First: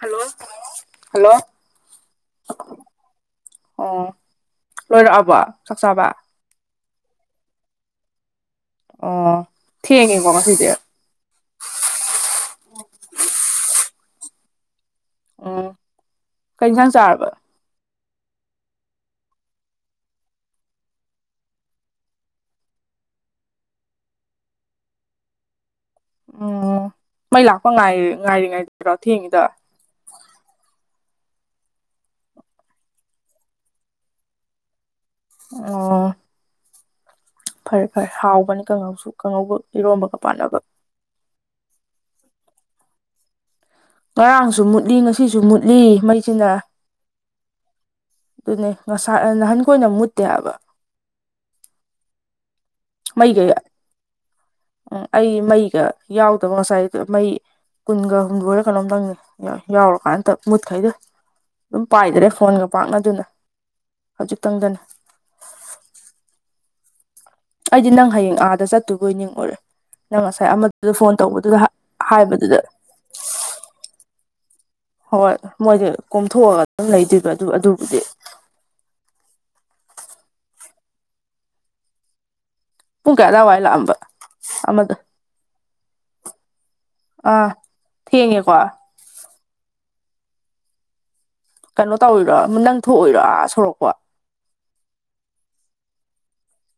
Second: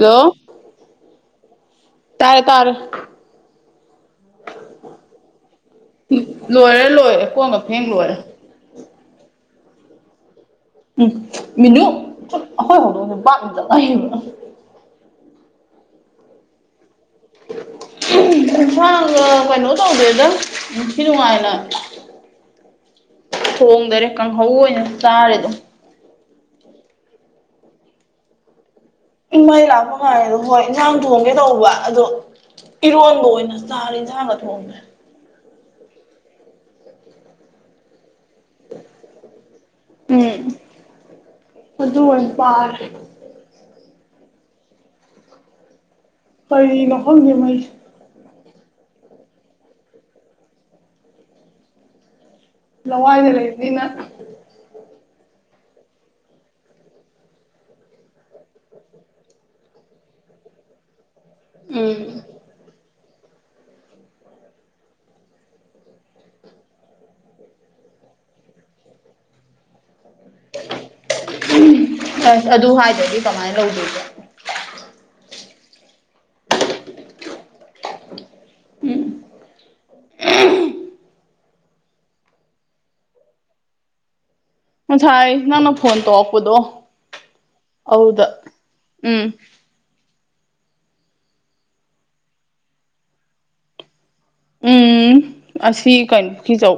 Hello hello ꯇꯥꯔꯦ ꯇꯥꯔꯦ ꯑꯣ ꯂꯣꯏꯔꯛꯑꯕꯣ ꯆꯥꯛ ꯆꯥꯕ ꯂꯣꯏꯔꯦ ꯂꯣꯏꯔꯦ ꯀꯣꯟꯒꯐꯦꯡ ꯂꯣꯏꯔꯦ ꯑꯣ ꯊꯦ ꯀ ꯀꯁꯤꯗ ꯎꯝ ꯃꯤꯅꯨ ꯑꯩꯈꯣꯏ ꯍꯧꯗꯣꯡ [unintelligible] ꯑꯣ ꯀꯩꯟꯁꯥꯡ ꯆꯥꯔꯕ [unintelligible] ꯀꯩꯅꯣ ꯇꯧꯗꯦꯗ ꯅꯤꯡꯊꯤ ꯅꯨꯡꯉꯥꯏꯅ ꯊꯣꯡꯗꯔꯦ ꯀꯥꯡꯍꯧ ꯑꯣꯏꯅ ꯆꯥꯔꯦꯗꯨꯝ ꯎꯝ ꯃꯩ ꯂꯥꯛꯄ ꯉꯥꯏ ꯉꯥꯏꯔꯤꯉꯩꯗꯔꯣ ꯊꯦꯡꯉꯤꯗꫭ ꯃꯩ ꯂꯥꯛꯄ ꯉꯥꯏꯔ ꯍꯣꯏ ꯏꯟꯖꯥꯡ ꯊꯣꯡꯒꯦ ꯇꯧꯕ ꯑꯗꯣ ꯏꯔꯣꯟꯕ ꯑꯣꯏꯅ ꯆꯥꯔꯦ ꯌꯦꯟꯖꯥꯡꯒ ꯊꯣꯡꯗ꯭ꯔꯦ ꯑꯣ ꯐꯔꯦ ꯐꯔꯦ ꯍꯥꯎꯕꯅꯤ ꯀꯥꯡꯉꯧꯁꯨ ꯀꯥꯡꯉꯧꯒ ꯏꯔꯣꯝꯕꯒ ꯄꯥꯟꯅꯕ ꯑꯗꯨꯃ ꯄꯥꯔꯦ ꯉꯔꯥꯡꯁꯨ ꯃꯨꯠꯂꯤ ꯉꯁꯤꯁꯨ ꯃꯨꯠꯂꯤ ꯃꯩ ꯀꯔꯤ ꯃꯐꯝꯒꯤꯉꯩ ꯑꯗꯨꯅꯦ ꯉꯁꯥꯏ ꯅꯍꯥꯟ ꯀꯣꯏꯅ ꯃꯨꯠꯇꯦꯕ ꯂꯋꯥ ꯃꯩꯒ ꯍꯥꯏꯗꯂ ꯏꯅꯤꯅ ꯎꯝ ꯑꯩ ꯃꯩꯒ ꯌꯥꯎꯗꯕ ꯉꯁꯥꯏ ꯃꯩ ꯀꯨꯟꯒ ꯍꯨꯝꯗꯣꯏꯨꯔ ꯀꯩꯅꯣꯝꯇꯪꯅꯤ ꯌꯥꯎꯔꯀꯥꯟꯗ ꯃꯨꯠꯈꯩꯗ ꯑꯗꯨꯝ ꯎꯝ ꯄꯥꯏꯗ꯭ꯔꯦ ꯐꯣꯟꯒ ꯄꯥꯛꯅꯗꯨꯅ ꯍꯧꯖꯤꯛꯇꯪꯗꯅ ꯑꯩꯗꯤ ꯅꯪ ꯍꯌꯦꯡ ꯑꯥꯗ ꯆꯠꯇꯨꯕꯣꯏ ꯅꯤꯡꯉꯨꯔꯦ ꯅꯪ ꯉꯁꯥꯏ ꯑꯃꯗꯨꯗ ꯐꯣꯟ ꯇꯧꯕꯗꯨꯗ ꯑꯁ ꯍꯥꯏꯕꯗꯨꯗ ꯑꯗꯨ ꯍꯥꯏꯗ꯭ꯔꯗꯤ ꯀꯃꯥꯏꯅ ꯂꯧꯗꯣꯏꯕ ꯍꯣꯏ ꯃꯣꯏꯗꯤ ꯀꯣꯝꯊꯣꯛꯑꯒ ꯑꯗꯨꯝ ꯂꯩꯗꯣꯏꯕ ꯑꯗꯨ ꯑꯗꯨꯕꯨꯗꯤ ꯎꯝ ꯄꯨꯡ ꯀꯌꯥꯗꯥ ꯋꯥꯏ ꯂꯥꯛꯑꯝꯕ ꯑꯃꯗꯣ ꯉꯁꯥꯏ ꯅꯪꯅ ꯐꯣꯟ ꯇꯣꯛꯂꯛꯄꯗꯣ ꯑꯥ ꯑꯗꯨꯗ ꯊꯦꯡꯉꯦꯀꯣ ꯎꯝ ꯀꯩꯅꯣ ꯇꯧꯔꯤꯣꯏꯔꯥ ꯅꯪ ꯊꯣꯛꯑꯣꯏꯔꯥ ꯁꯣꯔꯛꯄ ꯎꯝ ꯑꯁꯤ ꯀꯩꯅꯣ ꯖꯧ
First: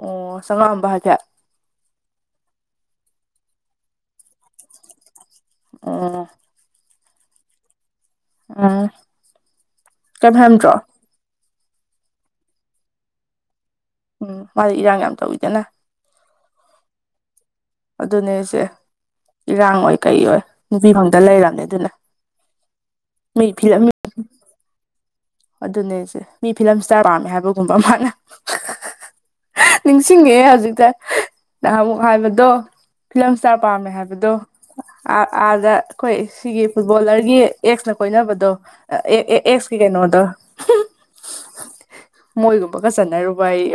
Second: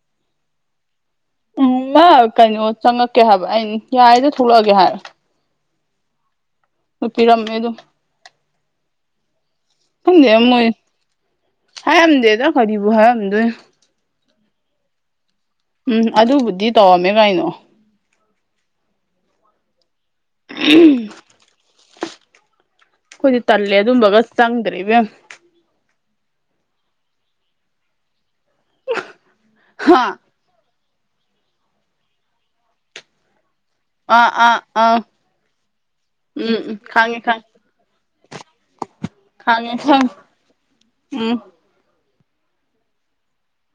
ꯑꯣ ꯆꯪꯉꯥꯑꯝꯕ ꯍꯥꯏꯐꯦꯠ ꯎꯝ ꯀꯩꯅꯣ ꯆꯪꯉꯛꯀꯦ ꯍꯥꯏꯕ ꯑ ꯌꯥꯔꯤꯗ ꯊꯣꯛꯂꯛꯑꯒꯦ ꯍꯥꯏꯕ ꯑꯣ ꯄꯤꯔꯝꯃꯦꯗ ꯎꯝ ꯀꯩꯝ ꯀꯗꯦꯝꯣꯏ ꯍꯥꯏꯔꯝꯗ꯭ꯔꯣ ꯍꯥꯏꯔꯝꯗꯦꯗꯣ ꯀꯕꯨ ꯍꯥꯏꯔꯝꯗ ꯎꯝ ꯃꯥꯗꯤ ꯏꯔꯥꯡ ꯌꯥꯝ ꯇꯧꯋꯤꯗꯅ ꯎꯝ ꯑꯗꯨꯕꯨꯗꯤ ꯇꯧꯔꯝꯃꯦ ꯀꯥꯏꯅꯣ ꯑꯗꯨꯅꯦ ꯑꯩꯁꯦ ꯏꯔꯥꯡ ꯑꯣꯏ ꯀꯩ ꯑꯣꯏ ꯅꯨꯄꯤ ꯐꯪꯗ ꯂꯩꯔꯕꯝꯅꯦ ꯑꯗꯨꯅꯦ ꯑꯩꯈꯣꯏꯗꯤ ꯇꯜꯂꯦ ꯑꯗꯨꯝꯕꯒ ꯆꯪꯗ꯭ꯔꯦ ꯏꯕꯦꯝ ꯑꯗꯨꯅꯦꯁꯦ ꯃꯤ ꯐꯤꯂꯝ ꯏꯁꯇꯥꯔ ꯄꯥꯝꯃꯦ ꯍꯥꯏꯕꯒꯨꯝꯕ ꯃꯥꯅ ꯍꯥ ꯅꯤꯡꯁꯤꯡꯉꯑꯦ ꯍꯧꯖꯤꯛꯁꯦ ꯅꯍꯥꯟ ꯑꯃꯨꯛ ꯍꯥꯏꯕꯗꯣ ꯐꯤꯂꯝꯁꯥ ꯄꯥꯝꯃꯦ ꯑꯥ ꯍꯥꯏꯕꯗꯣ ꯑꯥ ꯑꯥ ꯑꯥꯗ ꯑꯩꯈꯣꯏ ꯎꯝ ꯁꯤꯒꯤ ꯎꯝ ꯈꯥꯡꯉꯦ ꯐꯨꯠꯕꯣꯂꯔꯒꯤ ꯈꯥꯡꯉꯦ ꯑꯦꯛꯁꯅ ꯀꯣꯏꯅꯕꯗꯣ ꯑꯦ ꯑꯦ ꯈꯥꯡꯉꯦ ꯑꯦꯀꯤ ꯀꯩꯅꯣ ꯈꯪꯉꯦ ꯗ ꯎꯝ ꯃꯣꯏꯒꯨꯝꯕꯒ ꯆꯟꯅꯔꯨꯕ ꯑꯩ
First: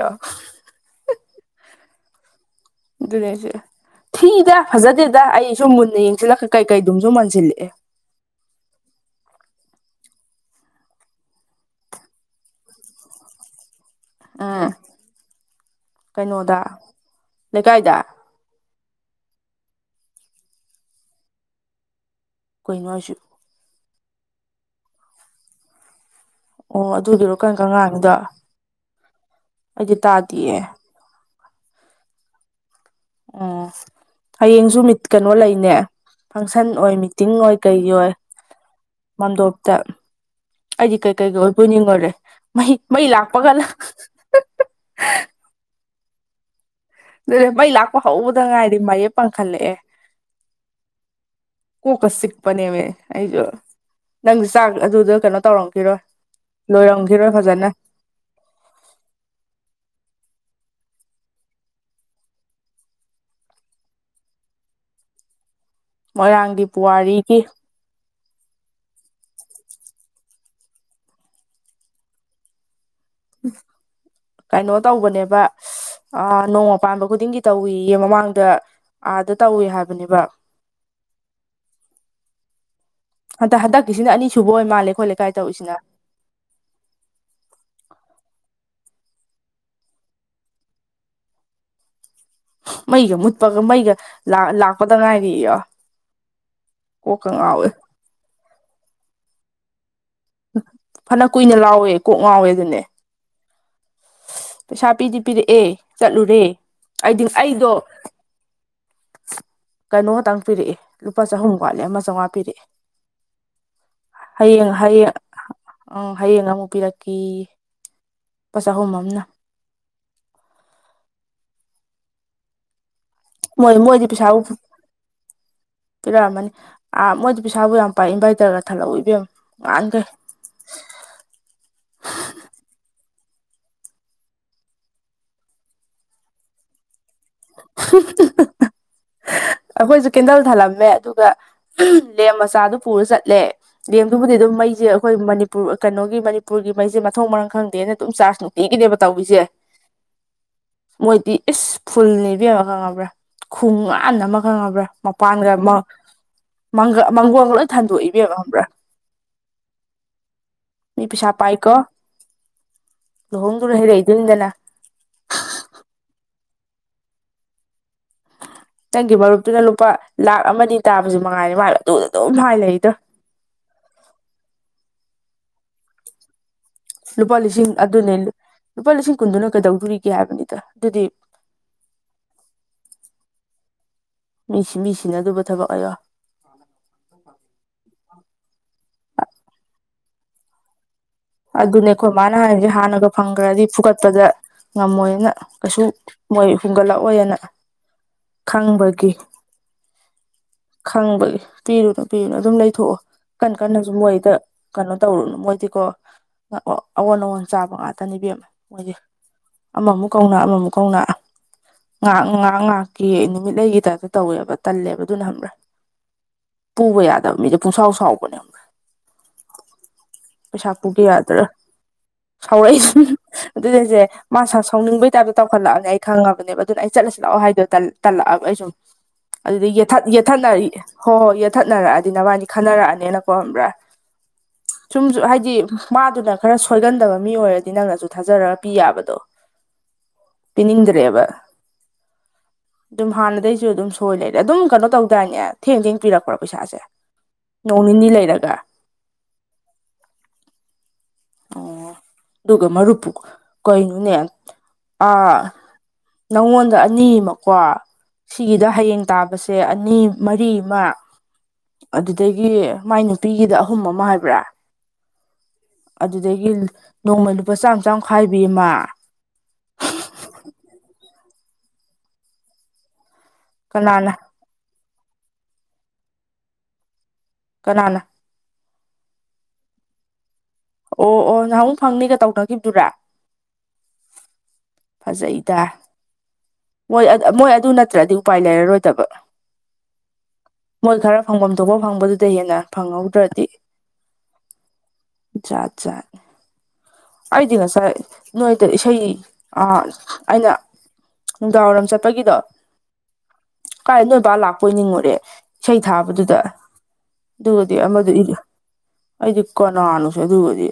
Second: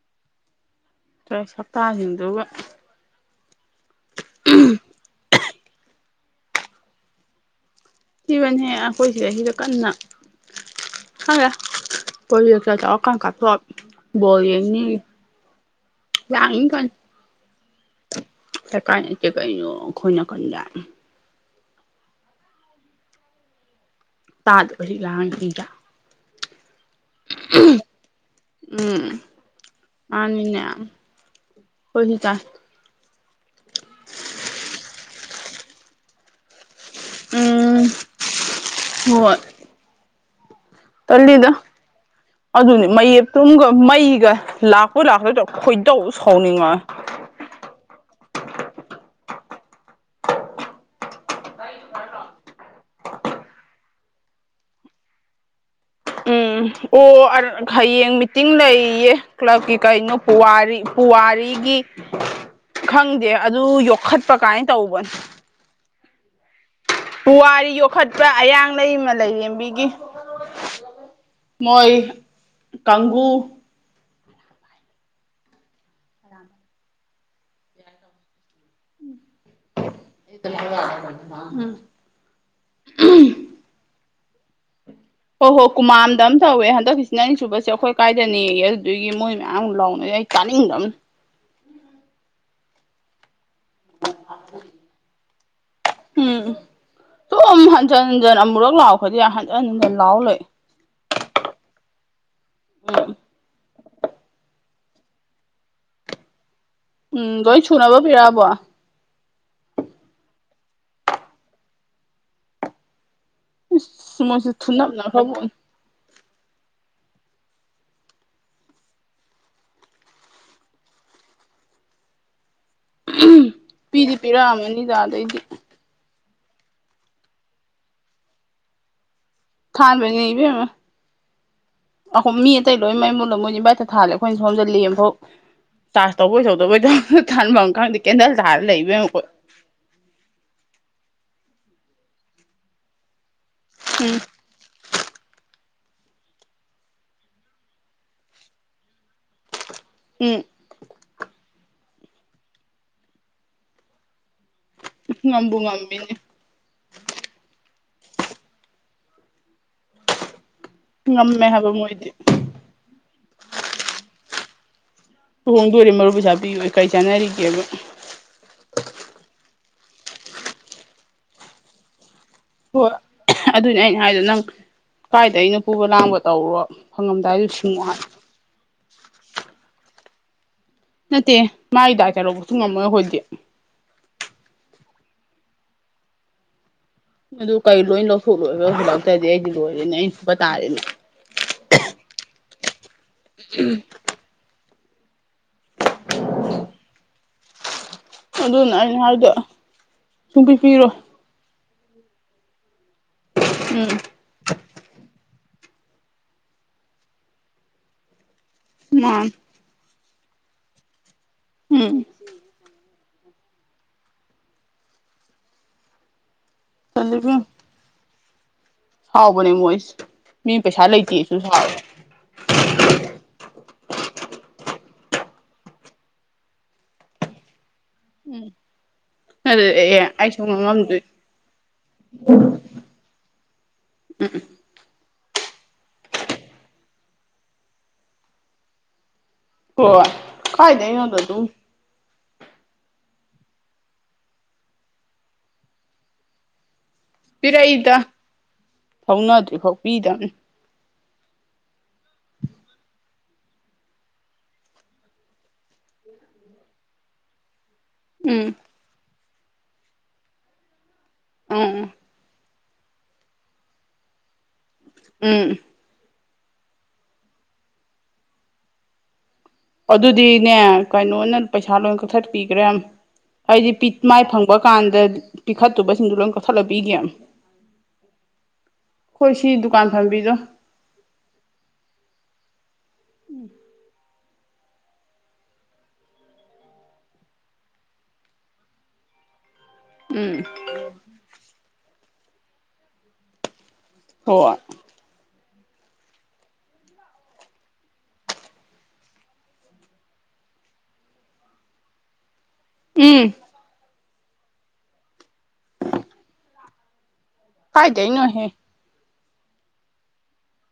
ꯁꯞꯇꯥꯁꯤꯡꯗꯨꯒ ꯑꯗꯨꯅꯦꯁꯦ ꯊꯤꯗ ꯐꯖꯗꯦꯗ ꯑꯩꯁꯨ ꯃꯨꯟꯅ ꯌꯦꯡꯁꯤꯜꯂꯛ ꯀꯩꯀꯩꯗꯨꯝꯁꯨ ꯃꯟꯁꯤꯜꯂꯛꯑꯦ ꯊꯤꯕꯅꯦꯍꯦ ꯑꯩꯈꯣꯏ ꯁꯤꯗꯩꯩ ꯁꯤꯗꯥ ꯀꯟꯅ ꯍ ꯄ ꯑꯣꯀ ꯀꯊ ꯕꯥꯜ ꯎꯝ ꯌꯦꯡꯅꯤꯌꯦ ꯀꯩꯅꯣꯗ ꯂꯥꯡꯒꯤ ꯀꯟꯅꯥ ꯂꯩꯀꯥꯏꯗ ꯁ ꯀꯥꯏ ꯅꯠꯇꯦ ꯀꯩꯅꯣ ꯑꯩꯈꯣꯏꯅ ꯀꯟꯗ ꯀꯣꯏꯅꯣ ꯑꯣꯏꯁꯨ ꯇꯥꯗꯕ ꯂꯥꯟꯗ ꯑꯣ ꯑꯗꯨꯒꯤꯔꯣ ꯀꯀ ꯉꯥꯅꯤꯗ ꯎꯝ ꯑꯩꯗꯤ ꯇꯥꯗꯦꯌꯦ ꯈꯣꯏꯗꯤ ꯆꯥꯏ ꯑꯣ ꯍꯌꯦꯡꯁꯨ ꯃꯤꯠ ꯀꯩꯅꯣ ꯂꯩꯅꯦ ꯐꯪꯁꯟ ꯑꯣꯏ ꯃꯤꯠ ꯇꯤꯡ ꯑꯣꯏ ꯎꯝ ꯀꯩꯒꯤ ꯑꯣꯏ ꯍꯣꯏ ꯃꯟꯗꯣꯞꯇ ꯑꯩꯗꯤ ꯀꯩꯀꯩꯒꯤ ꯇꯜꯂꯤꯗ ꯑꯣꯏꯕꯨꯅꯤꯡꯒꯣꯔꯦ ꯑꯗꯨꯅꯤ ꯃꯌꯦ ꯇꯨꯝꯒ ꯃꯩꯒ ꯂꯥꯛꯄꯣꯏ ꯂꯥꯛꯇꯣꯏꯗ ꯈꯣꯏꯗꯧ ꯁꯥꯎꯅꯤꯡꯉ ꯑꯗꯨꯅꯦ ꯃꯩ ꯂꯥꯛꯄ ꯍꯧꯕꯗ ꯉꯥꯏꯗꯤ ꯃꯌꯦꯛꯞ ꯄꯥꯡꯈꯠꯂꯛꯑꯦ ꯀꯣ ꯀ ꯁꯤꯛꯄꯅꯦ ꯑꯩꯁꯨ ꯅꯪꯁꯨ ꯆꯥꯛ ꯑꯗꯨꯗ ꯀꯩꯅꯣ ꯇꯧꯔꯝꯈꯤꯔꯣꯏ ꯎꯝ ꯑꯣ ꯂꯣꯏꯔꯝꯈꯤꯔꯣꯏ ꯐꯖꯅ ꯍꯌꯦꯡ ꯇꯤꯡ ꯂꯩꯌꯦꯌꯦ ꯀ꯭ꯂꯕꯀꯤ ꯀꯩꯅꯣ ꯄꯨꯋꯥꯔꯤ ꯄꯨꯋꯥꯔꯤꯒꯤ ꯈꯪꯗꯦ ꯑꯗꯨ ꯌꯣꯛꯈꯠꯄ ꯀꯥꯏꯅ ꯇꯧꯕꯅꯦ ꯃꯣꯏꯔꯥꯡꯗꯤ ꯄꯨꯋꯥꯔꯤ ꯌꯣꯛꯈꯠꯄ꯭ꯔ ꯑꯌꯥꯡ ꯂꯩꯃ ꯂꯩꯔꯦꯝꯕꯤꯒꯤ ꯃꯣꯏ ꯀꯪꯒꯨ ꯀꯩꯅꯣ ꯇꯧꯕꯅꯦꯕ ꯑ ꯅꯣꯡꯃ ꯄꯥꯟꯕ ꯈꯨꯗꯤꯡꯒꯤ ꯇꯧꯋꯦꯌꯦ ꯃꯃꯥꯡꯗ ꯑꯥꯗ ꯇꯧꯏ ꯍꯥꯏꯕꯅꯦꯕ ꯁ ꯍꯟꯗꯛ ꯍꯟꯛꯀꯤꯁꯤꯅ ꯑꯅꯤꯁꯨꯕ ꯑꯣꯏ ꯃꯥꯂꯦ ꯈꯣꯠꯂꯦ ꯑꯣꯍꯣ ꯀꯨꯃꯥꯡꯗꯝ ꯇꯧꯋꯦ ꯍꯟꯗꯛꯁꯤꯅ ꯑꯩꯅ ꯁꯨꯕꯁꯦ ꯑꯩꯈꯣꯏ ꯀꯥꯏꯗꯅꯦꯌꯦ ꯑꯗꯨꯒꯤ ꯃꯣꯏ ꯃꯌꯥꯝ ꯂꯥꯎꯅ ꯑꯩ ꯆꯥꯅꯤꯡꯗꯕ ꯃꯩꯒ ꯃꯨꯠꯄꯒ ꯃꯩꯒ ꯂꯥꯛꯄꯗ ꯉꯥꯏꯔꯤ ꯏꯔ ꯀꯣꯛꯀ ꯉꯥꯎꯋꯦ ꯍꯟ ꯍꯟ ꯑꯃꯨꯔꯛ ꯂꯥꯎꯈꯗꯤ ꯍꯟꯖꯟ ꯍꯟꯖꯤꯟ ꯂꯥꯎꯔꯥ ꯂꯩ ꯐꯅ ꯀꯨꯏꯅ ꯂꯥꯎꯋꯦ ꯀꯣꯛ ꯉꯥꯎꯋꯦ ꯑꯗꯨꯅꯦ ꯎꯝ ꯄꯩꯁꯥ ꯄꯤꯗꯤ ꯄꯤꯔꯛꯑꯦ ꯆꯠꯂꯨꯔꯦ ꯑꯩꯗꯤ ꯎꯝ ꯂꯣꯏ ꯑꯩꯗꯣ ꯁꯨꯅꯕ ꯄꯤꯔꯛꯑꯕꯣ ꯀꯩꯅꯣ ꯈꯛꯇꯪ ꯄꯤꯔꯛꯑꯦ ꯂꯨꯄꯥ ꯆꯍꯨꯝ ꯋꯥꯠꯂꯦ ꯑꯃ ꯆꯥꯝꯃꯉꯥ ꯄꯤꯔꯛꯑꯦ ꯏꯁ ꯃꯣꯏꯁꯨ ꯍꯌꯦꯡ ꯍꯌꯦꯡ ꯊꯨꯅꯞꯅꯈ꯭ꯔꯕꯣꯠꯅꯤ ꯑꯝ ꯍꯌꯦꯡ ꯑꯃꯨꯛ ꯄꯤꯔꯛꯀꯦꯌꯦ ꯂꯨꯄꯥ ꯆꯍꯨꯝ ꯑꯃꯅ ꯃꯣꯏ ꯃꯣꯏꯗꯤ ꯄꯤꯗꯤ ꯄꯤꯔꯛꯑꯝꯃꯅꯤꯗꯥ ꯑꯥꯗꯩꯗꯤ ꯄꯤꯔꯛ ꯑꯝꯃꯅꯤ ꯑꯥ ꯃꯣꯏꯗꯤ ꯄꯩꯁꯥꯕꯨ ꯌꯥꯝ ꯄꯥꯏ ꯏꯟꯚꯥꯏꯇꯔꯒ ꯊꯜꯂꯕꯨꯛ ꯂꫭꯏꯄꯤꯔꯝꯃꯦ ꯊꯥꯗꫭꯏꯅꯤ ꯏꯕꯦꯝꯃꯥ ꯑꯩꯈꯣꯏ ꯃꯤ ꯑꯇꯩ ꯂꯣꯏ ꯃꯩ ꯃꯨꯠꯂ ꯃꯣꯏꯗꯤ ꯏꯟꯕꯥꯏꯇꯔ ꯊꯥꯜꯂꯦ ꯑꯩꯈꯣꯏꯅ ꯁꯣꯝꯗꯥ ꯂꯦꯝ ꯐꯥꯎ ꯆꯥꯔꯁ ꯇꯧꯕꯣꯏ ꯇꯧꯗꯕꫭꯏ ꯊꯥꯟꯕꯝ ꯈꯪꯗꯦ ꯀꯦꯟꯗꯜ ꯊꯥꯜꯂ ꯂꯩ ꯏꯕꯦꯝꯃ ꯑꯈꫭꯏ ꯑꯩꯈꯣꯏꯁꯨ ꯀꯦꯟꯗꯜ ꯊꯜꯂꯝꯃꯦ ꯑꯗꯨꯒ ꯂꯦꯝ ꯃꯆꯥꯗꯨ ꯄꯨꯔ ꯆꯠꯂꯦ ꯎꯝ ꯂꯦꯝꯗꯨꯕꯨꯗꯤ ꯑꯗꯨꯝ ꯃꯩꯁꯦ ꯑꯩꯈꯣꯏ ꯃꯥꯅꯤ ꯀꯩꯅꯣꯒꯤ ꯃꯅꯤꯄꯨꯔꯒꯤ ꯃꯩꯁꯦ ꯃꯊꯣꯡ ꯃꯔꯝ ꯈꯪꯗꯦꯅ ꯑꯗꯨꯝ ꯆꯥꯔꯖ ꯅꯨꯡꯇꯤꯒꯤꯅꯦꯕ ꯇꯧꯔꯤꯁꯦ ꯎꯝ ꯃꯣꯏꯗꯤ ꯏꯁ ꯐꯨꯜ ꯅꯦ ꯏꯕꯦꯃꯥ ꯈꯪꯉꯕ꯭ꯔꯥ ꯈꯣꯡꯒꯥꯟ ꯑꯃ ꯈꯪꯉꯕ꯭ꯔꯥ ꯃꯄꯥꯟꯒ ꯉꯝꯕꯨ ꯉꯝꯃꯤꯅꯦ ꯃꯪꯒꯣꯜꯒ ꯂꯣꯏ ꯊꯟꯗꯣꯑ ꯈꯪꯉꯥꯕ꯭ꯔꯥ ꯃꯤ ꯄꯩꯁꯥ ꯉꯝꯃꯦ ꯍꯥꯏꯕ ꯄꯥꯏꯀꯣ ꯃꯣꯏꯗꯤ ꯂꯨꯍꯣꯡꯗꯨꯅ ꯍꯔꯛꯏꯗꯣꯏꯅꯤꯗꯅ ꯂꯨꯍꯣꯡꯗꯣꯔꯦ ꯃꯔꯨꯞ ꯄꯩꯁꯥ ꯄꯤꯌꯣ ꯀꯔꯤ ꯆꯥꯅꯔꯤꯒꯦꯕ ꯅꯪꯒꯤ ꯃꯔꯨꯞꯇꯨꯅ ꯂꯨꯄꯥ ꯂꯥꯛ ꯑꯃꯗꯤ ꯇꯥꯕꯁꯨ ꯃꯉꯥꯏꯅꯤ ꯃꯥꯥꯏꯕ ꯑꯗꯨꯗ ꯑꯗꯨꯝ ꯍꯥꯏꯅꯔꯤꯗꯣ ꯍꯣꯏ ꯑꯗꯨꯅꯦ ꯑꯩꯅ ꯍꯥꯏꯗꯣ ꯅꯪ ꯀꯥꯏꯗꯩꯅꯣ ꯄꯨꯕ ꯂꯥꯡꯕ ꯇꯧꯔꯣ ꯂꯨꯄꯥ ꯐꯪꯉꯝꯗꯥꯏꯗ ꯂꯤꯁꯤꯡ ꯁꯤꯡꯉꫭ ꯍꯥꯏ ꯑꯗꯨꯅꯦ ꯂꯨꯄꯥ ꯂꯤꯁꯤꯡ ꯀꯨꯟꯗꯨꯅ ꯀꯩꯗꯧꯗꯨꯔꯤꯒꯦ ꯍꯥꯏꯕꯅꯤꯗ ꯑꯗꯨꯗꯤ ꯅꯠꯇꯦ ꯃꯥꯒꯤꯗꯥꯏ ꯀꯩꯅꫭꯕꯨꯛꯁꯨ ꯉꯝꯃꯔꫭꯏ ꯑꯈꯣꯏꯗꯤ ꯃꯤꯁꯤ ꯃꯤꯁꯤꯅꯗꯨꯏꯕ ꯊꯕꯛ ꯑꯌꯥ ꯑꯗꯨ ꯀꯩ ꯂꯣꯏ ꯂꯧꯊꯣꯛꯂꯣꯏꯔ ꯍꯨꯜꯂꯛꯇ꯭ꯔꯗꯤ ꯑꯩꯗꯤ ꯂꯣꯏꯔꯦꯅꯦ ꯑꯩꯅ ꯐꯨꯒꯠ ꯇꯥꯔꯦꯅꯦ ꯑꯗꯨꯅꯦ ꯑꯈꯣꯏ ꯃꯥꯅ ꯍꯥꯏꯔꯤꯁꯦ ꯍꯥꯟꯅꯒ ꯐꯪꯒꯔꯗꯤ ꯐꯨꯒꯠꯄꯗ ꯉꯝꯃꯣꯏꯅ ꯀꯩꯁꯨ ꯃꯣꯏ ꯍꯨꯟꯒꯠꯂꯛꯑꯣꯏꯅ ꯑꯗꯨꯅ ꯑꯩꯅ ꯈꯪꯕꯒꯤ ꯍꯥꯏꯗꯣ ꯁꯨꯡꯄꯤ ꯄꯤꯔꯣꯏ ꯈꯪꯕꯒꯤ ꯄꯤꯔꯨꯅꯨ ꯄꯤꯔꯨꯅꯨ ꯑꯗꯨꯝ ꯂꯩꯊꯣꯛꯑꯣ ꯀꯟ ꯀꯟꯅꯁꯨ ꯎꯝ ꯃꯣꯏꯗ ꯀꯩꯅꯣ ꯇꯧꯔꯨꯅꯨ ꯃꯣꯏꯗꯤꯀꯣ ꯑꯣ ꯑꯑꯣꯟ ꯑꯑꯣꯟ ꯆꯥꯕ ꯉꯥꯛꯇꯅꯦ ꯏꯕꯦꯝꯃ ꯃꯣꯏꯗꯤ ꯃꯥꯅꯤ ꯑꯃꯃꯨꯛ ꯀꯧꯅ ꯑꯃꯃꯨꯛ ꯀꯧꯅ ꯎꯝ ꯉꯍꯥꯛ ꯉꯍꯥꯛ ꯉꯍꯥꯛꯀꯤ ꯅꯨꯃꯤꯠ ꯂꯩꯒꯤ ꯇꯥꯞꯇ ꯇꯧꯋꯦꯕ ꯇꯜꯂꯦꯕ ꯑꯗꯨꯅ ꯈꯪꯕ꯭ꯔ ꯄꯨꯕ ꯇꯜꯂꯤ ꯌꯥꯗꯕ ꯏꯕꯦꯝꯃ ꯃꯤꯗ ꯄꯨꯡꯁꯥꯎ ꯁꯥꯎꯕꯅꯦ ꯁꯥꯎꯕꯅꯦ ꯃꯣꯏꯁꯤ ꯃꯤ ꯄꯩꯁꯥ ꯄꯩꯁ ꯄꯨꯒꯦ ꯌꯥꯗ꯭ꯔꯒ ꯁꯥꯎꯔꯛꯏꯁ ꯑꯗꯨꯅ ꯑꯩꯁꯦ ꯃꯥ ꯁꯥꯎꯅꯤꯡꯕꯩ ꯇꯥꯏꯞꯇ ꯇꯧꯈꯠꯂꯛꯑꯅꯦ ꯑꯩ ꯈꯪꯉꯕꯅꯦꯕ ꯑꯗꯨꯅ ꯑꯩ ꯆꯠꯂꯁꯤ ꯂꯥꯛꯑꯣ ꯍꯥꯏꯗꫭꯏ ꯇꯜ ꯇꯜꯂꯛꯑꯕ ꯎꯝ ꯑꯩꯁꯨꯝ ꯑꯗꯨ ꯑꯗꯨꯗꯤ ꯑꯦ ꯌꯦꯠꯊꯠ ꯑꯩꯁꯨ ꯌꯦꯠꯊꯠꯅꯔꯤ ꯉꯥꯡꯉꯝꯗꯣꯏ ꯍꯣꯏ ꯌꯦꯠꯊꯠꯅꯔꯛꯑꯗꯤ ꯅꯕꯥꯟꯅꯤ ꯈꯟꯅꯔꯛꯑꯅꯤꯅ ꯄꫭꯝꯕ꯭ꯔꯥ ꯎꯝ ꯁꯨꯝꯖꯨ ꯍꯥꯏꯗꯤ ꯃꯥꯗꯨꯅ ꯈꯔ ꯁꯣꯏꯒꯟꯗꯕ ꯃꯤ ꯑꯣꯏꯔꯗꯤ ꯅꯪꯅꯁꯨ ꯊꯥꯖꯔꯒ ꯄꯤ ꯌꯥꯕꯗꯣ ꯍꯣꯏ ꯀꯥꯏꯗꯩꯅꯣꯗ ꯄꯤꯅꯤꯡꯗ꯭ꯔꯦꯕ ꯑꯗꯨꯝ ꯑꯗꯨꯝ ꯍꯥꯟꯅꯗꯩꯁꯨ ꯑꯗꯨꯝ ꯁꯣꯏ ꯂꯩꯔꯦ ꯑꯗꯨꯝ ꯀꯩꯅꯣ ꯇꯧꯗꯥꯏꯅꯦ ꯊꯦꯡ ꯊꯦꯡ ꯄꯤꯔꯛꯄꯔ ꯄꯩꯁꯥꯁꯦ ꯅꯣꯡ ꯄꯤꯔꯛꯏꯗ ꯅꯤꯅꯤ ꯂꯩꯔꯒ ꯊꯧꯅꯗ꯭ꯔꯤꯐꯥꯎ ꯄꯤꯗꯕꯅꯤ ꯑꯣ ꯑꯗꯨꯒ ꯃꯔꯨꯞꯄꯨ ꯀꯩꯅꯣꯅꯦ ꯑꯥ ꯅꯉꯣꯟꯗ ꯑꯅꯤꯃꯀꯣ ꯎꯝ ꯁꯤꯒꯤꯗ ꯍꯌꯦꯡ ꯇꯥꯕꯁꯦ ꯑꯅꯤ ꯃꯔꯤ ꯑꯃ ꯎꯝ ꯑꯗꯨꯗꯒꯤ ꯃꯥꯏ ꯅꯨꯄꯤꯒꯤꯗ ꯑꯍꯨꯝ ꯑꯃ ꯍꯥꯏꯕ꯭ꯔꯥ ꯎꯝ ꯑꯗꯨꯗꯒꯤ ꯅꯣꯡꯃꯩ ꯂꯨꯄꯥ ꯆꯥꯝꯃ ꯆꯥꯝꯃ ꯈꯥꯏꯕꯤ ꯑꯃ ꯑꯗꯨꯗꯤꯅꯦ ꯀꯩꯅꯣꯅ ꯄꯩꯁꯥ ꯂꯣꯏ ꯀꯛꯊꯠꯄꯤꯒꯦꯝ ꯑꯩꯗꯤꯄꯤꯠ ꯀꯅꯥꯅ ꯃꯥꯏꯐꯪ ꯐꯪꯕ ꯀꯥꯟꯗ ꯄꯤꯈꯠꯇꯨꯏꯕꯁꯤꯡꯗꯨ ꯂꯣꯏ ꯀꯛꯊꯠꯂꯒ ꯄꯤꯒꯤ ꯍꯥꯏꯕꯅꯩ ꯀꯅꯥꯅ ꯑꯈꫭꯏ ꯁꯤ ꯗꯨꯀꯥꯟ ꯐꯝꯕꯤꯗꯣ ꯑꯣ ꯑꯣ ꯅꯍꯥꯟꯃꯨꯛ ꯐꯪꯅꯤꯒ ꯇꯧꯅꯈꯤꯕꯗꯨꯔꯥ ꯐꯖꯩꯗ ꯃꯣꯏ ꯃꯣꯏ ꯑꯗꯨ ꯅꯠꯇ꯭ꯔꯗꯤ ꯎꯄꯥꯏ ꯂꯩꯔꯔꯣꯏꯗꯕ ꯎꯝ ꯃꯣꯏ ꯈꯔ ꯐꯪꯐꯝ ꯊꯣꯛꯄ ꯐꯪꯕꯗꯨꯗꯩ ꯍꯦꯟꯅ ꯐꯪꯍꯧꯗ꯭ꯔꯗꯤ ꯍꯣꯏ ꯖꯥꯠ ꯖꯥꯠ ꯑꯩꯗꯤ ꯉꯁꯥꯏ ꯅꯣꯏꯗ ꯏꯁꯩ ꯑꯥ ꯑꯩꯅ ꯅꯨꯡꯗꯥꯡꯋꯥꯏꯔꯝ ꯆꯠꯄꯒꯤꯗꯣ ꯎꯝ ꯀꯥꯏ ꯅꯣꯏꯕ ꯂꯥꯛꯄꯣꯏ ꯅꯤꯡꯉꯨꯔꯦ ꯏꯁꯩ ꯊꯥꯕꯗꯨꯗ ꯑꯗꯨꯒꯗꯤ ꯑꯃꯗꯨ ꯑꯩꯗꯤ ꯀꯥꯏꯗꯩꯅꯣꯍꯦ ꯑꯩꯗꯤ ꯀꯅꯥꯅꫭꯁꯦ ꯑꯗꯨꯒꯗꯤ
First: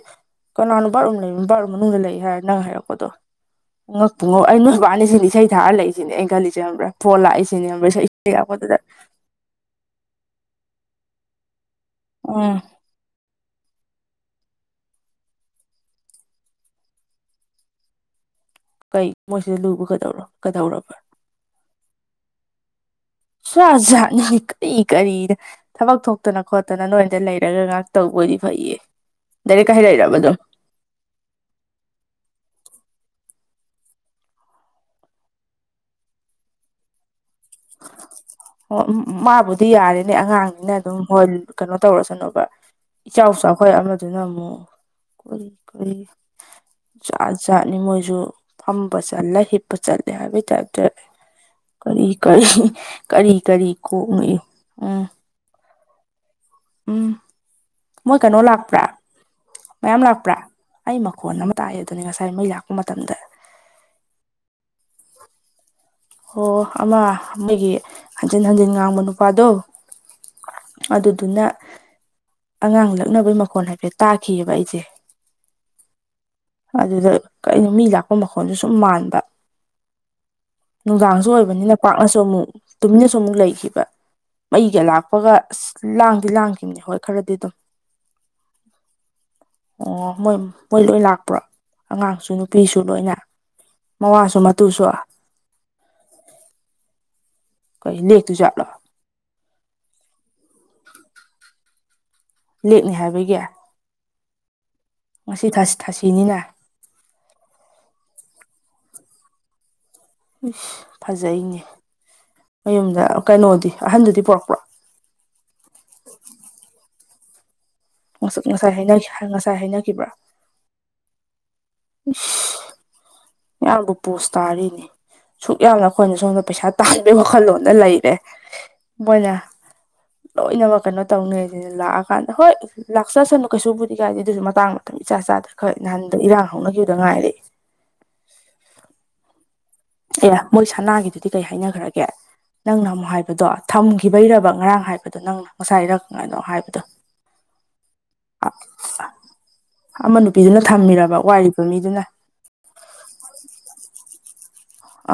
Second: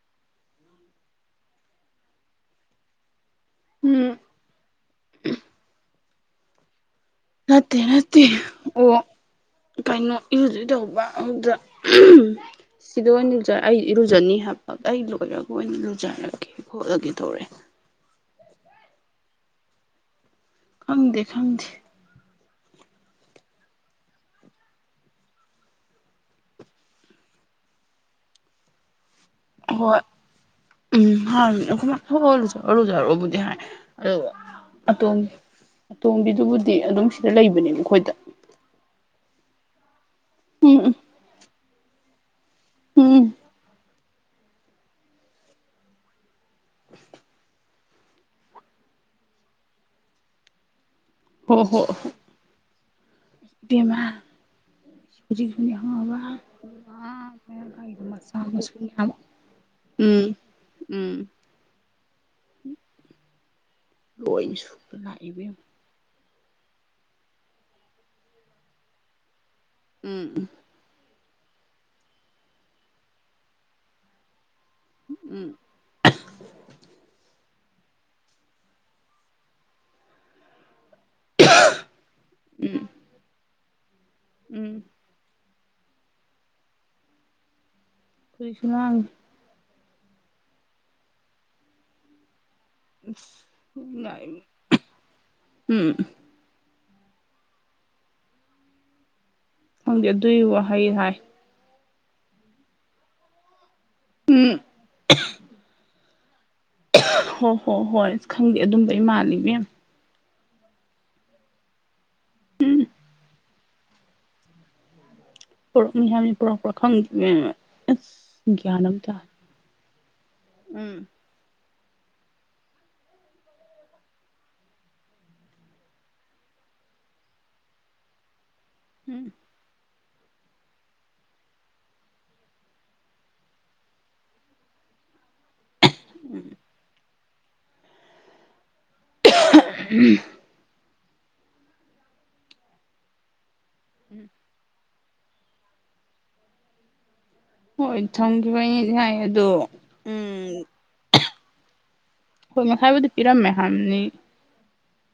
ꯀꯅꯥꯅꯣ ꯨ ꯕꯥꯠꯔꯨꯝ ꯂꯩꯕ ꯕꯥꯠꯔꯨꯝ ꯃꯅꯨꯡꯗ ꯂꯩ ꯍꯥꯏꯔꯦ ꯅꯪ ꯍꯥꯏꯔꯛꯄꯗꯣ ꯎꯝ ꯉꯛꯄꯨ ꯑꯩ ꯅꯣꯏ ꯏꯕꯥꯅꯤ ꯁꯤꯅꯦ ꯏꯁꯩ ꯊꯥꯔ ꯂꯛꯏꯁꯤꯅꯦ ꯑꯩꯅ ꯈꯜꯂꯤꯁꯦꯕ꯭ꯔꯥ ꯐꯣꯟ ꯅꯠꯇꯦ ꯂꯥꯛꯏꯁꯤꯅꯦꯕ꯭ꯔ ꯅꯠꯇꯦ ꯏꯁꯩꯄꯗꯨꯗ ꯑꯣ ꯀꯩꯅꯣ ꯏꯔꯨꯗꯣꯏ ꯇꯧꯕ ꯑꯗꯨꯗ ꯎꯝ ꯁꯤꯗ ꯑꯣꯏꯅ ꯑꯩ ꯏꯔꯨꯖꯅꯤ ꯍꯥꯏꯕ ꯑꯩ ꯂꯣꯏꯔꯒ ꯑꯣꯏꯅ ꯂꯨꯖꯔꯒꯦ ꯈꯣꯠꯂꯒꯦ ꯇꯧꯔꯛꯑꯦ ꯀꯩ ꯃꯣꯏꯁꯤ ꯂꯨꯕ ꯀꯩꯗꯧ ꯀꯩꯗꯧꯔꯕ ꯈꯪꯗꯦ ꯈꯪꯗꯦ ꯁꯖꯠ ꯖꯠꯅꯤ ꯀꯔꯤ ꯀꯔꯤꯅꫭ ꯊꯕꯛ ꯊꯣꯛꯇꯅ ꯈꯣꯠꯇꯅ ꯅꯣꯏꯗ ꯂꯩꯔꯒ ꯉꯥꯏꯍꯛꯇꯧꯕ ꯑꫭꯏꯗꯤ ꯐꯩꯌꯦ ꯗꯥꯏꯔꯦꯛ ꯀꯥ ꯍꯣꯏ ꯍꯥꯏꯂꯔꯥꯛꯏ ꯔꯕ ꯁꯨꯝ ꯎꯝ ꯍꯅꯦ ꯑꯩꯈꯣꯏ ꯃꯥ ꯐꯥꯠ ꯐꯥꯠ ꯍꯨꯖꯔꫭꯔꯨꯖꯔꯣꯕꯨꯗꯤ ꯍꯥꯏ ꯑꯗꯨꯒ ꯑꯇꯣꯝ ꯑꯇꯣꯝꯕꯤꯗꯨꯕꯨꯗꯤ ꯑꯗꯨꯝ ꯁꯤꯗ ꯂꯩꯕꯅꯦꯕ ꯑꯩꯈꯣꯏꯗ ꯑꯣ ꯃꯥꯕꯨꯗꯤ ꯌꯥꯔꯦꯅꯦ ꯑꯉꯥꯡꯅꯤꯅ ꯎꯝ ꯑꯗꯨꯝ ꯍꯣꯏ ꯀꯩꯅꯣ ꯇꯧꯔꯁꯅꯣꯕ ꯎꯝ ꯏꯆꯥꯎ ꯎꯝ ꯆꯥꯎꯈꯥꯏ ꯑꯃꯗꯨꯅ ꯑꯃꯨꯛ ꯀꯔꯤ ꯀꯔꯤ ꯖꯥꯠ ꯖꯥꯠꯅꯤ ꯃꯣꯏꯁꯨ ꯐꯝꯕ ꯆꯠꯂꯦ ꯍꯤꯞꯄ ꯆꯠꯂꯦ ꯍꯥꯏꯕꯒꯤ ꯇꯥꯏꯞꯇ ꯍꯣ ꯍꯣ ꯀꯔꯤ ꯀꯔꯤ ꯀꯔꯤ ꯀꯔꯤ ꯀꯣꯛꯅꫭ ꯎꯝ ꯍꯧꯖꯤꯛ UNINTELLIGIBLE ꯎꯝ ꯃꯣꯏ ꯀꯩꯅꯣ ꯂꯥꯛꯄ꯭ꯔꯥ ꯃꯌꯥꯝ ꯎꯝ ꯂꯥꯛꯄ꯭ꯔꯥ ꯑꯩ ꯎꯝ ꯃꯈꯣꯟ ꯑꯃ ꯇꯥꯛꯑꯦ ꯑꯗꯨꯅꯦ ꯉꯁꯥꯏ ꯃꯩ ꯂꯥꯛꯄ ꯃꯇꯝꯗ ꯂꯣꯏꯅ ꯁꯨꯅ ꯂꯥꯛꯏ ꯏꯕꯦꯝꯃ ꯑꯣ ꯑꯃ ꯃꯣꯏꯒꯤ ꯍꯟꯖꯤꯟ ꯍꯟꯖꯤꯟ ꯉꯥꯡꯕ ꯅꯨꯄꯥꯗꯣ ꯎꯝ ꯑꯗꯨꯗꯨꯅ ꯑꯉꯥꯡ ꯂꯛꯅꯕꯩ ꯃꯈꯣꯟꯜ ꯍꯥꯏꯐꯦꯠ ꯇꯥꯈꯤꯑꯦꯕ ꯑꯩꯁꯦ ꯎꯝ ꯑꯗꯨꯗ ꯀꯩꯅꯣ ꯃꯤ ꯂꯥꯛꯄ ꯃꯈꯣꯟꯁꯨ ꯁꯨꯝ ꯃꯥꯟꯕ ꯅꯨꯡꯗꯥꯡꯁꯨ ꯑꯣꯏꯕꯅꯤꯅ ꯄꯥꯛꯅꯁꯨ ꯑꯃꯨꯛ ꯎꯝ ꯇꯨꯃꯤꯟꯅꯁꯨ ꯑꯃꯨꯛ ꯂꯩꯈꯤꯕ ꯃꯩꯒ ꯎꯝ ꯂꯥꯛꯄꯒ ꯑꯁ ꯂꯥꯡꯗꯤ ꯂꯥꯡꯈꯤꯕꯅꯦ ꯍꯣꯏ ꯈꯔꯗꯤ ꯑꯗꯨꯝ ꯀꯔꯤꯁꯅꯪ ꯑꯣ ꯃꯣꯏ ꯃꯣꯏ ꯂꯣꯏ ꯂꯥꯛꯄ꯭ꯔꯣ ꯑꯉꯥꯡꯁꯨ ꯅꯨ ꯅꯨꯄꯤꯁꯨ ꯂꯣꯏꯅ ꯃꯋꯥꯁꯨ ꯂꯥꯡꯉꯤ ꯃꯇꯨꯁꯨ ꯎꯝ ꯀꯩ ꯂꯦꯛꯇꯨꯏ ꯖꯥꯠꯂꯣ ꯈꯪꯗꯦ ꯑꯗꯨꯒꯤ ꯋꯥꯍꯩ ꯍꯥꯏ ꯂꯦꯛꯅꯤ ꯍꯥꯏꯕꯒꯤ ꯎꯝ ꯉꯁꯤ ꯊꯥꯁꯤ ꯊꯥꯁꯤꯅꯤꯅ ꯍꯣ ꯍꯣ ꯍꯣꯏ ꯈꯪꯗꯦ ꯑꯗꯨꯝꯕꯩ ꯃꯥꯜꯂꯤ ꯏꯕꯦꯝꯃꯥ ꯏꯁ ꯐꯖꯩꯅꯦ ꯃꯌꯨꯝꯗ ꯀꯩꯅꯣꯗꯤ ꯑꯍꯟꯗꯨꯗꯤ ꯄꯨꯔꯛꯄ꯭ꯔꯣ ꯄꯔꯛꯅꯤ ꯍꯥꯏꯕꯅꯤ ꯄꯔꯛꯄꯔ ꯄ꯭ꯔꯈꯪꯗꯦ ꯏꯕꯦꯝꯃꯥ ꯋꯁꯥꯛ ꯉꯁꯥꯏ ꯍꯥꯏꯅꯩ ꯉꯁꯥꯏ ꯍꯥꯏꯅꯈꯤꯕ꯭ꯔꯥ ꯎꯝ ꯏꯁ ꯃꯌꯥꯝꯗꯨ ꯄꯣꯁ ꯇꯥꯔꯤꯅꯤ ꯁꯨꯛ ꯌꯥꯝꯅ ꯑꯩꯈꯣꯏꯅ ꯁꯣꯝꯗ ꯄꯩꯁꯥ ꯇꯥꯟꯕꯒꯤ ꯋꯥꯈꯜꯂꯣꯟꯗ ꯂꯩꯔꯦ ꯎꯝ ꯃꯣꯏꯅ ꯂꯣꯏꯅꯃꯛ ꯀꯩꯅꯣ ꯇꯧꯅꯩꯁꯤꯗ ꯂꯥꯛꯑꯀꯥꯟꯗ ꯍꯣꯏ ꯂꯥꯛꯆꯁꯅꯨ ꯀꯩꯁꯨꯕꯨꯗꯤ ꯀꯥꯏꯗꯦ ꯑꯗꯨꯁꯨ ꯃꯇꯥꯡ ꯃꯇꯝ ꯏꯆꯥ ꯆꯥꯗ꯭ꯔ ꯈꯔ ꯅꯍꯥꯟꯗ ꯏꯔꯥꯡ ꯍꯧꯅꯈꯤꯕꯗ ꯉꯥꯏꯔꯦ [unintelligible] ꯎꯝ ꯑꯦ ꯃꯣꯏ ꯁꯅꯥꯒꯤꯗꯨꯗꯤ ꯀꯩ ꯍꯥꯏꯅꯈ꯭ꯔꯒꯦ ꯅꯪꯅ ꯑꯃꯨꯛ ꯍꯥꯏꯕꯗꯣ ꯊꯝꯈꯤꯕꯩꯔꯕ ꯉꯔꯥꯡ ꯍꯥꯏꯕꯗꯣ ꯅꯪꯅ ꯉꯁꯥꯏꯔꯛ ꯀꯥꯏꯅꯣ ꯍꯥꯏꯕꯗꯣ ꯍꯣꯏ ꯊꯝꯈꯤꯕꯒꯤꯅꯦ ꯗꯤ ꯍꯥꯏꯌꯦ ꯑꯗꯣ ꯑꯃ ꯎꯝ ꯅꯨꯄꯤꯗꯨꯅ ꯊꯝꯃꯤꯔꯕ ꯋꯥꯏꯔꯤꯕ ꯃꯤꯗꯨꯅ ꯍꯣꯏ ꯃꯈꯥꯏꯕꯨꯗꯤ ꯄꯤꯔꯝꯃꯦ ꯍꯥꯏꯕꯅꯤ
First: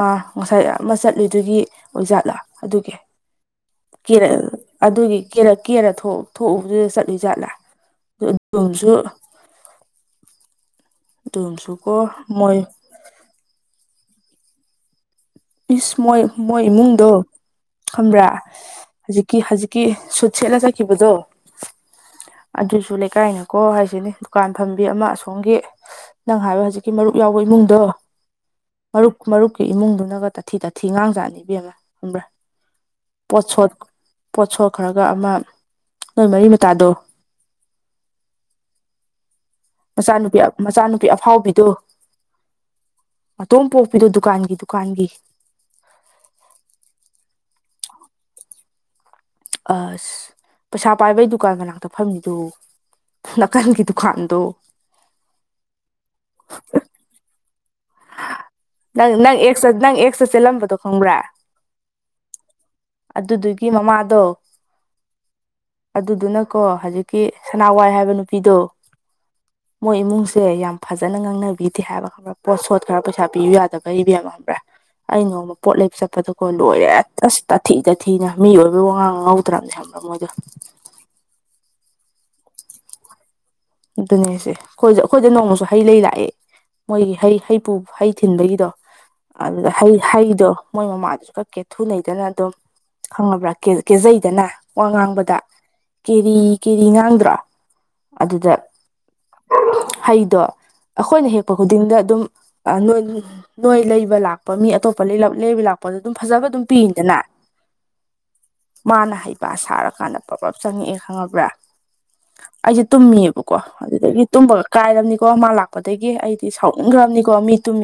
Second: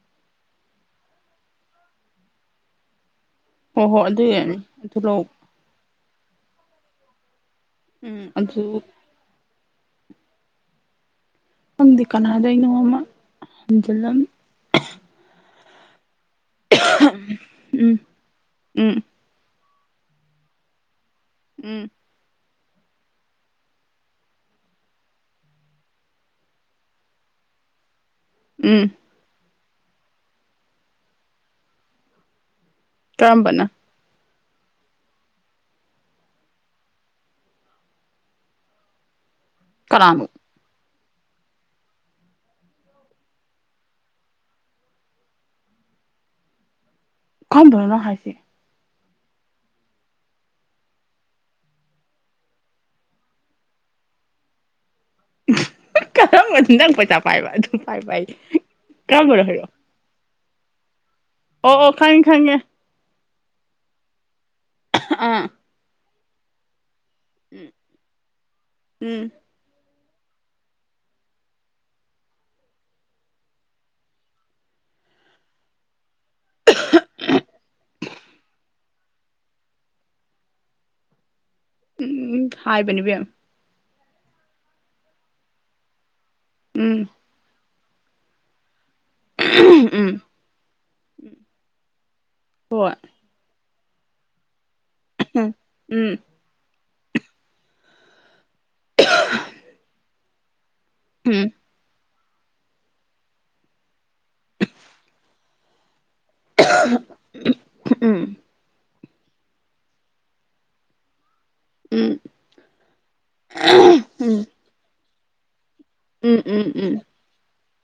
ꯑꯥ ꯉꯁꯥꯏ ꯑꯃ ꯆꯠꯂꯨꯗꯨꯒꯤ ꯑꯣꯏꯖꯥꯠꯂꯣ ꯑꯗꯨꯒꯤ ꯍꯣꯏ ꯍꯣꯏ ꯑꯗꯨ ꯀꯦꯔ ꯑꯣꯏꯔꯝꯅꯤ ꯑꯗꯨ ꯑꯗꯨꯒꯤ ꯂꯧ ꯀꯦꯔ ꯀꯦꯔ ꯊꯣꯛꯎꯕꯗꯨꯗ ꯆꯠꯂꯨꯏ ꯖꯥꯠꯂꯥ ꯎꯝ ꯑꯗꯨꯗ ꯑꯗꯨꯝꯁꯨ ꯑꯗꯨꯝꯁꯨꯀꯣ ꯈꯪꯗꯦ ꯃꯣꯏ ꯀꯅꯥꯗꯣꯏꯅꯣꯃ ꯍꯟꯖꯤꯜꯂꯝ ꯏꯁ ꯃꯣꯏ ꯃꯣꯏ ꯏꯃꯨꯡꯗꯣ ꯎꯝ ꯈꯝꯕ꯭ꯔꯥ ꯎꯝ ꯍꯧꯖꯤꯛ ꯀꯤ ꯍꯧꯖꯤꯛꯀꯤ ꯁꯨꯠ ꯁꯦꯠꯂꯥ ꯆꯠꯈꯤꯕꯗꯣ ꯎꯝ ꯑꯗꯨꯁꯨ ꯂꯩꯀꯥꯏꯅꯀꯣ ꯍꯥꯏꯁꯤꯅꯦ ꯗꯨꯀꯥꯟ ꯐꯝꯕꯤ ꯑꯃ ꯑꯁꯣꯝꯒꯤ ꯅꯪ ꯍꯥꯏꯕꯣ ꯍꯧꯖꯤꯛꯀꯤ ꯃꯔꯨꯞ ꯌꯥꯎꯕ ꯏꯃꯨꯡꯗꯣ ꯎꯝ ꯃꯔꯨꯞ ꯃꯔꯨꯞꯀꯤ ꯏꯃꯨꯡꯗꯨꯅꯒ ꯇꯥꯊꯤ ꯇꯥꯊꯤ ꯉꯥꯡꯖꯥꯠꯅꯤꯕꯤ ꯑꯃ ꯈꯪꯕ꯭ꯔꯥ ꯀꯔꯝꯕꯅ ꯄꯣꯠꯁꯣꯠ ꯄꯣꯠꯁꯣꯠ ꯈꯔꯒ ꯑꯃ ꯅꯣꯏ ꯃꯔꯤ ꯃꯇꯥꯗꯣ ꯀꯅꯥꯅꯣ ꯍꯁꯅꯨꯄꯤꯌꯥ ꯃꯆꯥꯅꯨꯄꯤ ꯑꯐꯥꯎꯕꯤꯗꯨꯣ ꯑꯣꯝ ꯄꯣꯛꯄꯤꯗꯣ ꯗꯨꯀꯥꯟꯒꯤ ꯗꯨꯀꯥꯟꯒꯤ ꯀꯝ ꯙꯔꯅ ꯍꯥꯏꯥꯏꯁꯤ ꯑꯁ ꯄꯩꯁꯥ ꯄꯥꯏꯕꯩ ꯗꯨꯀꯥꯟ ꯀꯅꯥꯛꯇ ꯐꯝꯅꯤꯗꯨ ꯅꯥꯀꯟꯒꯤ ꯗꯨꯀꯥꯟꯗꯣ ꯀꯔꯝꯕ ꯇꯪ ꯄꯩꯁꯥ ꯄꯥꯏꯕ ꯑꯗꯨꯝ ꯄꯥꯏꯕ ꯍꯥꯏ ꯅꯪ ꯅꯪ ꯀꯔꯝꯕꯅꯣ ꯑꯦꯛꯁ ꯍꯥꯏꯔꯛꯑꯣ ꯅꯪ ꯑꯦꯛꯁꯇ ꯆꯦꯜꯂꯝꯕꯗꯣ ꯈꯪꯕ꯭ꯔꯥ ꯑꯣ ꯑꯣ ꯈꯪꯉꯦ ꯈꯪꯉꯦ ꯑꯗꯨꯗꯨꯒꯤ ꯃꯃꯥꯗꯣ ꯑꯥ ꯑꯗꯨꯗꯨꯅꯀꯣ ꯍꯧꯖꯤꯛꯀꯤ ꯁꯅꯥꯋꯥꯏ ꯍꯥꯏꯕ ꯅꯨꯄꯤꯗꯣ. ꯎꯝ ꯃꯣꯏ ꯏꯃꯨꯡꯁꯦ ꯌꯥꯝ ꯐꯖꯅ ꯉꯥꯡꯅꯕꯤꯗꯦ ꯍꯥꯏꯕ ꯈꯪꯪꯂꯛꯄ ꯄꯣꯠ ꯁꯣꯠ ꯈꯔ ꯄꯩꯁꯥ ꯄꯤꯌꯨ ꯌꯥꯗꯕ ꯏꯕꯦꯝꯃꯕ꯭ꯔꯥ ꯑꯩ ꯅꯣꯡꯃ ꯄꯣꯠ ꯂꯩꯕ ꯆꯠꯄꯗꯨ ꯍꯣꯏ ꯂꯣꯏꯔꯦ ꯑꯁ ꯇꯥꯊꯤ ꯇꯥꯊꯤꯅ ꯃꯤ ꯑꯣꯏꯕ ꯋꯥꯉꯥꯡ ꯉꯧꯗ꯭ꯔꯕꯅꯦ ꯍꯥꯏꯕ꯭ꯔꯥ ꯃꯣꯏꯗꯣ ꯎꯝ ꯍꯥꯏꯕꯅꯦꯕꯦꯝ ꯑꯗꯨꯅꯦꯁꯦ ꯑꯩꯈꯣꯏꯗ ꯑꯩꯈꯣꯏꯗ ꯅꯣꯡꯃꯁꯨ ꯍꯩ ꯂꯩ ꯂꯥꯛꯑꯦ ꯎꯝ ꯃꯣꯏꯒꯤ ꯍꯩ ꯍꯩ ꯄꯨ ꯍꯩ ꯊꯤꯟꯕꯒꯤꯗꯣ ꯑꯗꯨꯗ ꯍꯩ ꯎꯝ ꯍꯩꯗꯣ ꯃꯣꯏ ꯃꯃꯥꯗꯨꯁꯨ ꯀꯛꯀꯦ ꯊꯨꯅꯩꯗꯅ ꯑꯗꯨꯝ ꯍꯣꯏ ꯈꯪꯉꯕ꯭ꯔꯥ ꯀꯦꯖꯩꯗꯅ ꯋꯥ ꯉꯥꯡꯕꯗ ꯎꯝ ꯎꯝ ꯀꯦꯔꯤ ꯀꯦꯔꯤ ꯉꯥꯡꯗ꯭ꯔꯣ ꯑꯗꯨꯗ ꯍꯩꯗꯣ ꯑꯩꯈꯣꯏꯅ ꯎꯝ ꯍꯦꯛꯄ ꯈꯨꯗꯤꯡꯗ ꯑꯗꯨꯝ ꯅꯣꯏ ꯂꯩꯕ ꯂꯥꯛꯄ ꯃꯤ ꯑꯇꯣꯞꯄ ꯂꯩꯕ ꯂꯥꯛꯄ ꯗ ꯑꯗꯨꯝ ꯐꯖꯕ ꯑꯗꯨꯝ ꯄꯤꯗꯅ ꯎꯝ ꯃꯥꯅ ꯍꯩꯕ ꯁꯥꯔꯀꯥꯟꯗ ꯄꯞꯂꯞ ꯆꯪꯉꯛꯑꯦ ꯈꯪꯉꯕ꯭ꯔꯥ ꯎꯝ ꯑꯩꯁꯦ ꯇꯨꯝꯃꯤꯕꯀꯣ ꯀꯣ ꯑꯗꯨꯗꯒꯤ ꯎꯝ ꯇꯨꯝꯕꯒ ꯀꯥꯏꯔꯕꯅꯤꯀꯣ ꯃꯥ ꯂꯥꯛꯄꯗꯒꯤ ꯎꯝ ꯑꯩꯗꯤ ꯎꯝ ꯎꯝ ꯁꯥꯎꯟꯈ꯭ꯔꯕꯅꯤꯀꯣ ꯃꯤ ꯇꯨꯝꯃꯤ